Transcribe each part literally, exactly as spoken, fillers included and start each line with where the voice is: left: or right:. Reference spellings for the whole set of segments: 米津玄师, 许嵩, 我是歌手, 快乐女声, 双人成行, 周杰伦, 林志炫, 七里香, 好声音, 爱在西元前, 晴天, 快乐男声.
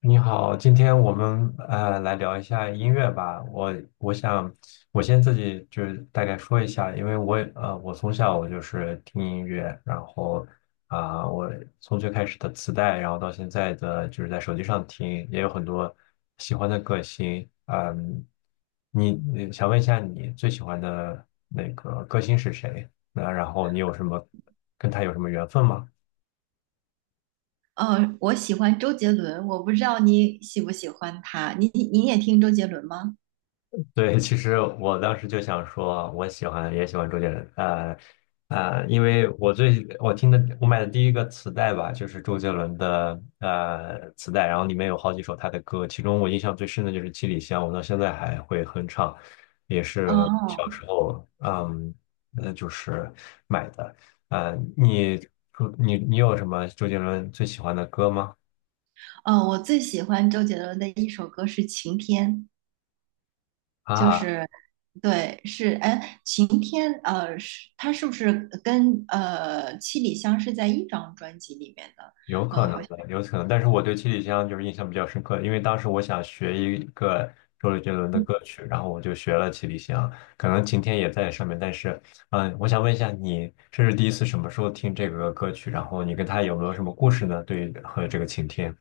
left: 你好，今天我们呃来聊一下音乐吧。我我想，我先自己就是大概说一下，因为我也呃我从小我就是听音乐，然后啊、我从最开始的磁带，然后到现在的就是在手机上听，也有很多喜欢的歌星。嗯，你你想问一下你最喜欢的那个歌星是谁？那然后你有什么跟他有什么缘分吗？
right: 嗯，我喜欢周杰伦，我不知道你喜不喜欢他，你你你也听周杰伦吗？
left: 对，其实我当时就想说，我喜欢也喜欢周杰伦，呃呃，因为我最我听的我买的第一个磁带吧，就是周杰伦的呃磁带，然后里面有好几首他的歌，其中我印象最深的就是《七里香》，我到现在还会哼唱，也是
right: 哦
left: 小时候嗯呃就是买的，呃，你你你有什么周杰伦最喜欢的歌吗？
right: 哦，我最喜欢周杰伦的一首歌是《晴天》，就
left: 啊，
right: 是对，是哎，《晴天》呃，是他是不是跟呃《七里香》是在一张专辑里面的？
left: 有可
right: 呃，
left: 能
right: 好像。
left: 的，有可能，但是我对七里香就是印象比较深刻，因为当时我想学一个周杰伦的歌曲，然后我就学了七里香，可能晴天也在上面，但是，嗯，我想问一下你，这是第一次什么时候听这个歌曲？然后你跟他有没有什么故事呢？对于和这个晴天。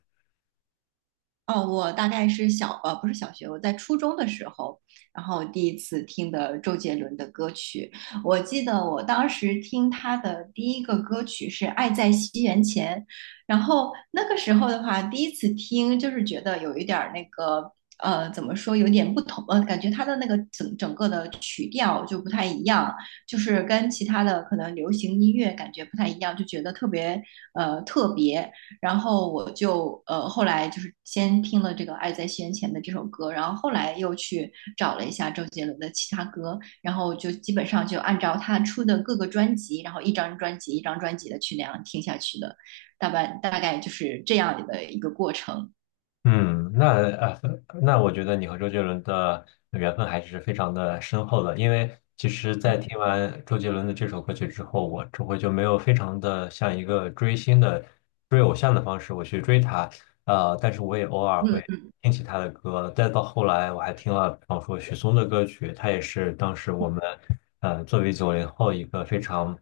right: 哦，我大概是小，呃，不是小学，我在初中的时候，然后第一次听的周杰伦的歌曲。我记得我当时听他的第一个歌曲是《爱在西元前》，然后那个时候的话，第一次听就是觉得有一点儿那个，呃，怎么说，有点不同，呃，感觉他的那个整整个的曲调就不太一样，就是跟其他的可能流行音乐感觉不太一样，就觉得特别，呃，特别。然后我就呃后来就是先听了这个《爱在西元前》的这首歌，然后后来又去找了一下周杰伦的其他歌，然后就基本上就按照他出的各个专辑，然后一张专辑一张专辑的去那样听下去的，大半大概就是这样的一个过程。
left: 嗯，那啊，那我觉得你和周杰伦的缘分还是非常的深厚的，因为其实，在听完周杰伦的这首歌曲之后，我这回就没有非常的像一个追星的追偶像的方式我去追他，呃，但是我也偶尔会
right: 嗯，
left: 听起他的歌，再到后来我还听了，比方说许嵩的歌曲，他也是当时我们呃作为九零后一个非常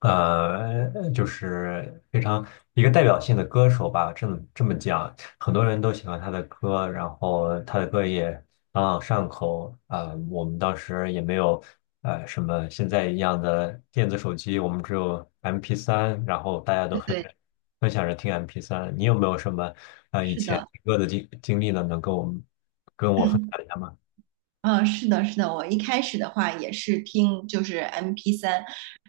left: 呃，就是非常一个代表性的歌手吧，这么这么讲，很多人都喜欢他的歌，然后他的歌也朗朗上口。啊、我们当时也没有呃什么现在一样的电子手机，我们只有 M P 三，然后大家都
right: 对
left: 分
right: 对，
left: 着分享着听 M P 三。你有没有什么呃以
right: 是
left: 前
right: 的。
left: 听歌的经经历呢？能跟我们跟 我分
right: 嗯
left: 享一下吗？
right: 嗯，是的，是的，我一开始的话也是听就是 m p 三，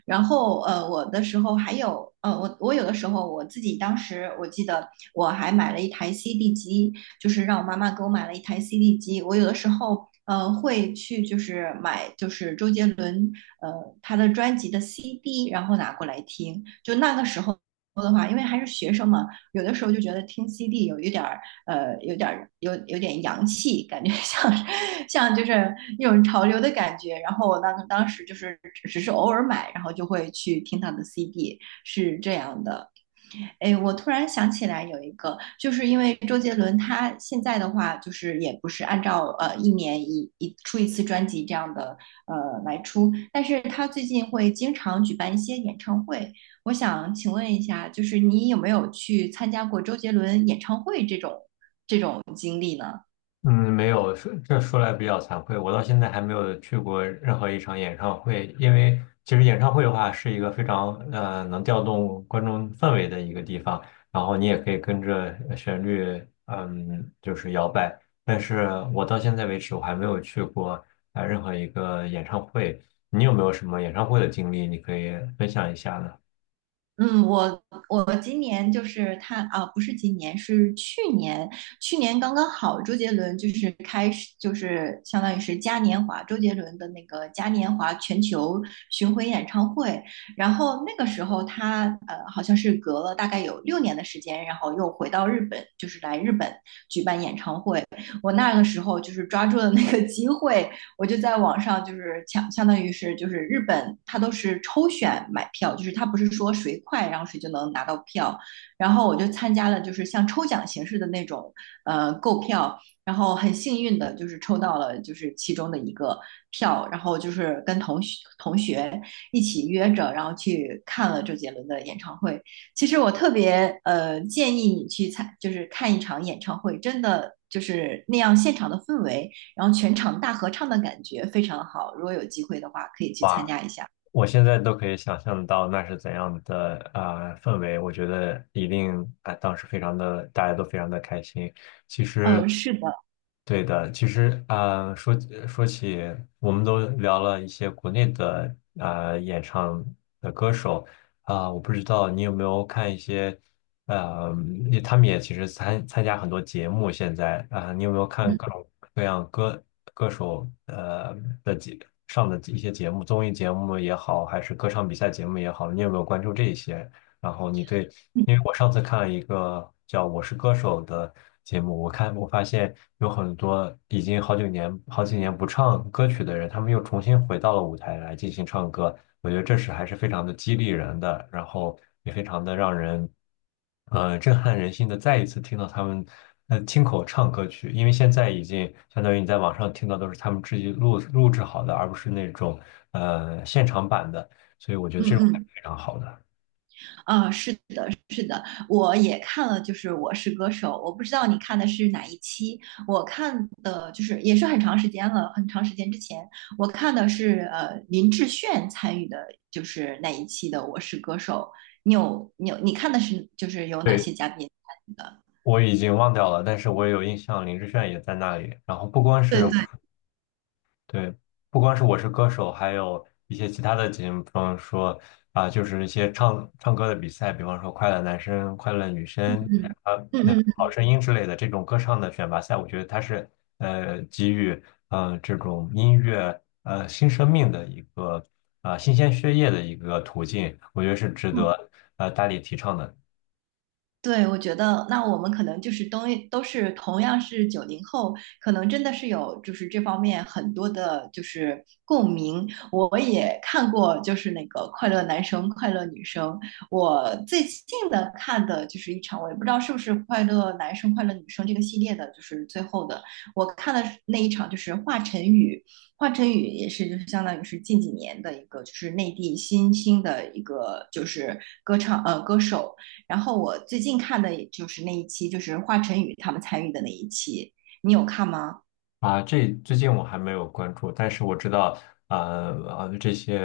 right: 然后呃，我的时候还有呃，我我有的时候我自己当时我记得我还买了一台 C D 机，就是让我妈妈给我买了一台 C D 机，我有的时候呃会去就是买就是周杰伦呃他的专辑的 C D，然后拿过来听，就那个时候。的话，因为还是学生嘛，有的时候就觉得听 C D 有一点儿，呃，有点儿有有点洋气，感觉 像像就是那种潮流的感觉。然后我当当时就是只是偶尔买，然后就会去听他的 C D，是这样的。哎，我突然想起来有一个，就是因为周杰伦他现在的话，就是也不是按照呃一年一一出一次专辑这样的呃来出，但是他最近会经常举办一些演唱会。我想请问一下，就是你有没有去参加过周杰伦演唱会这种这种经历呢？
left: 嗯，没有，说这说来比较惭愧，我到现在还没有去过任何一场演唱会，因为其实演唱会的话是一个非常呃能调动观众氛围的一个地方，然后你也可以跟着呃旋律，嗯，就是摇摆。但是我到现在为止，我还没有去过呃任何一个演唱会。你有没有什么演唱会的经历，你可以分享一下呢？
right: 嗯，我我今年就是他啊，不是今年，是去年，去年刚刚好，周杰伦就是开始，就是相当于是嘉年华，周杰伦的那个嘉年华全球巡回演唱会，然后那个时候他呃，好像是隔了大概有六年的时间，然后又回到日本，就是来日本举办演唱会。我那个时候就是抓住了那个机会，我就在网上就是抢，相当于是就是日本，它都是抽选买票，就是它不是说谁快然后谁就能拿到票。然后我就参加了就是像抽奖形式的那种呃购票，然后很幸运的就是抽到了就是其中的一个票，然后就是跟同学同学一起约着，然后去看了周杰伦的演唱会。其实我特别呃建议你去参，就是看一场演唱会，真的就是那样现场的氛围。然后全场大合唱的感觉非常好。如果有机会的话，可以去参加一下。
left: 我现在都可以想象到那是怎样的啊、呃氛围，我觉得一定啊、当时非常的，大家都非常的开心。
right: 嗯，呃是的，
left: 对的，其实啊、呃说呃说起，我们都聊了一些国内的啊呃演唱的歌手，啊、我不知道你有没有看一些，呃，也他们也其实参参加很多节目，现在，啊、你有没有看
right: 嗯
left: 各种各样歌歌手呃的节上的一些节目，综艺节目也好，还是歌唱比赛节目也好，你有没有关注这一些？然后你对，
right: 嗯
left: 因为我上次看了一个叫《我是歌手》的节目，我看我发现有很多已经好几年好几年不唱歌曲的人，他们又重新回到了舞台来进行唱歌，我觉得这是还是非常的激励人的，然后也非常的让人，呃，震撼人心的。再一次听到他们呃亲口唱歌曲，因为现在已经相当于你在网上听到都是他们自己录录制好的，而不是那种呃现场版的，所以我觉得
right: 嗯
left: 这种还是
right: 嗯，
left: 非常好的。
right: 啊，呃是的，是的，我也看了，就是《我是歌手》，我不知道你看的是哪一期，我看的就是也是很长时间了，很长时间之前，我看的是呃林志炫参与的，就是那一期的《我是歌手》。你有你有你看的是就是有哪
left: 对。
right: 些嘉宾参与的？
left: 我已经忘掉了，但是我也有印象，林志炫也在那里。然后不光
right: 对
left: 是
right: 对，
left: 对，不光是我是歌手，还有一些其他的节目，比方说啊、就是一些唱唱歌的比赛，比方说《快乐男声》《快乐女声》
right: 嗯
left: 啊、那
right: 嗯嗯
left: 《好声音》之类的这种歌唱的选拔赛，我觉得它是呃给予呃这种音乐呃新生命的一个啊、新鲜血液的一个途径，我觉得是值
right: 嗯
left: 得呃大力提倡的。
right: 对，我觉得那我们可能就是都都是同样是九零后，可能真的是有就是这方面很多的，就是共鸣。我也看过，就是那个《快乐男生》《快乐女生》，我最近的看的就是一场，我也不知道是不是《快乐男生》《快乐女生》这个系列的，就是最后的，我看的那一场就是华晨宇，华晨宇也是就是相当于是近几年的一个就是内地新兴的一个就是歌唱呃歌手。然后我最近看的也就是那一期，就是华晨宇他们参与的那一期，你有看吗？
left: 啊，这最近我还没有关注，但是我知道，呃呃，这些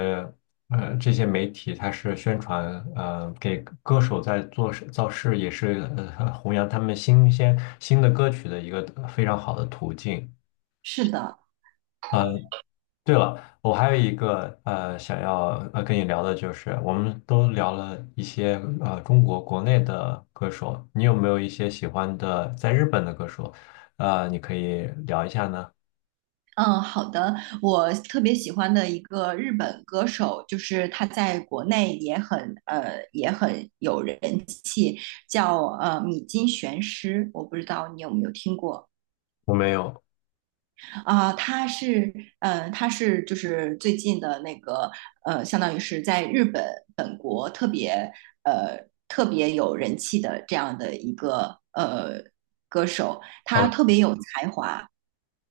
left: 呃这些媒体它是宣传，呃，给歌手在做事造势，也是呃弘扬他们新鲜新的歌曲的一个非常好的途径。
right: 是的，
left: 对了，我还有一个呃想要呃跟你聊的就是，我们都聊了一些呃中国国内的歌手，你有没有一些喜欢的在日本的歌手？呃，你可以聊一下呢？
right: 嗯，好的。我特别喜欢的一个日本歌手，就是他在国内也很呃也很有人，叫呃米津玄师，我不知道你有没有听过。
left: 我没有。
right: 啊，他是，呃，他是就是最近的那个，呃，相当于是在日本本国特别，呃，特别有人气的这样的一个呃歌手，他特别有才华。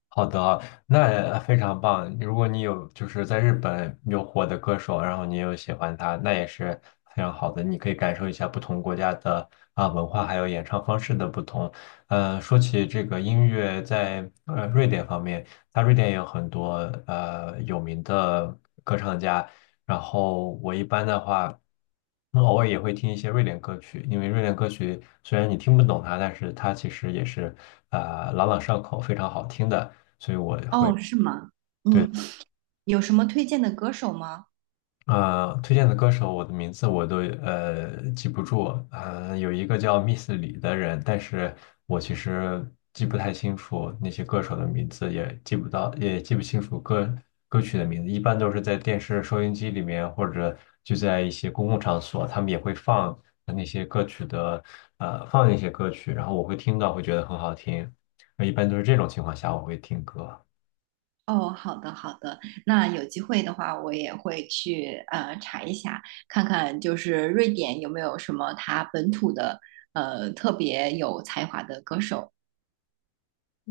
left: 好的啊，那呃非常棒。如果你有就是在日本有火的歌手，然后你有喜欢他，那也是非常好的。你可以感受一下不同国家的啊文化，还有演唱方式的不同。呃，说起这个音乐，在呃瑞典方面，它瑞典也有很多呃有名的歌唱家。然后我一般的话。那偶尔也会听一些瑞典歌曲，因为瑞典歌曲虽然你听不懂它，但是它其实也是啊、呃朗朗上口，非常好听的，所以我会
right: 哦，是吗？
left: 对，
right: 嗯，有什么推荐的歌手吗？
left: 呃，推荐的歌手，我的名字我都呃记不住。呃，有一个叫 Miss 李的人，但是我其实记不太清楚那些歌手的名字，也记不到，也记不清楚歌歌曲的名字。一般都是在电视、收音机里面，或者就在一些公共场所，他们也会放呃那些歌曲的，呃，放一些歌曲，然后我会听到，会觉得很好听。呃一般都是这种情况下，我会听歌。
right: 哦，好的，好的。那有机会的话，我也会去呃查一下，看看就是瑞典有没有什么他本土的呃特别有才华的歌手。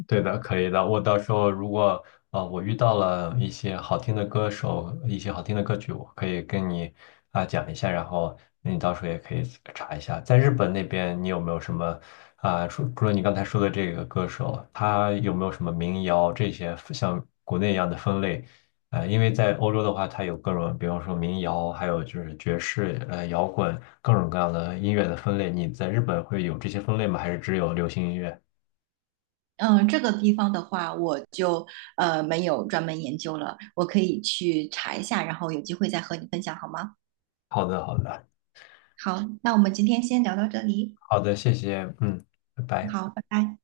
left: 对的，可以的。我到时候如果呃我遇到了一些好听的歌手，一些好听的歌曲，我可以跟你啊、讲一下，然后你到时候也可以查一下，在日本那边你有没有什么啊、除除了你刚才说的这个歌手，他有没有什么民谣这些像国内一样的分类？呃，因为在欧洲的话，它有各种，比方说民谣，还有就是爵士、呃摇滚，各种各样的音乐的分类。你在日本会有这些分类吗？还是只有流行音乐？
right: 嗯，这个地方的话，我就呃没有专门研究了，我可以去查一下，然后有机会再和你分享好吗？
left: 好的，好的。
right: 好，那我们今天先聊到这里，
left: 好的，谢谢，嗯，拜拜。
right: 好，拜拜。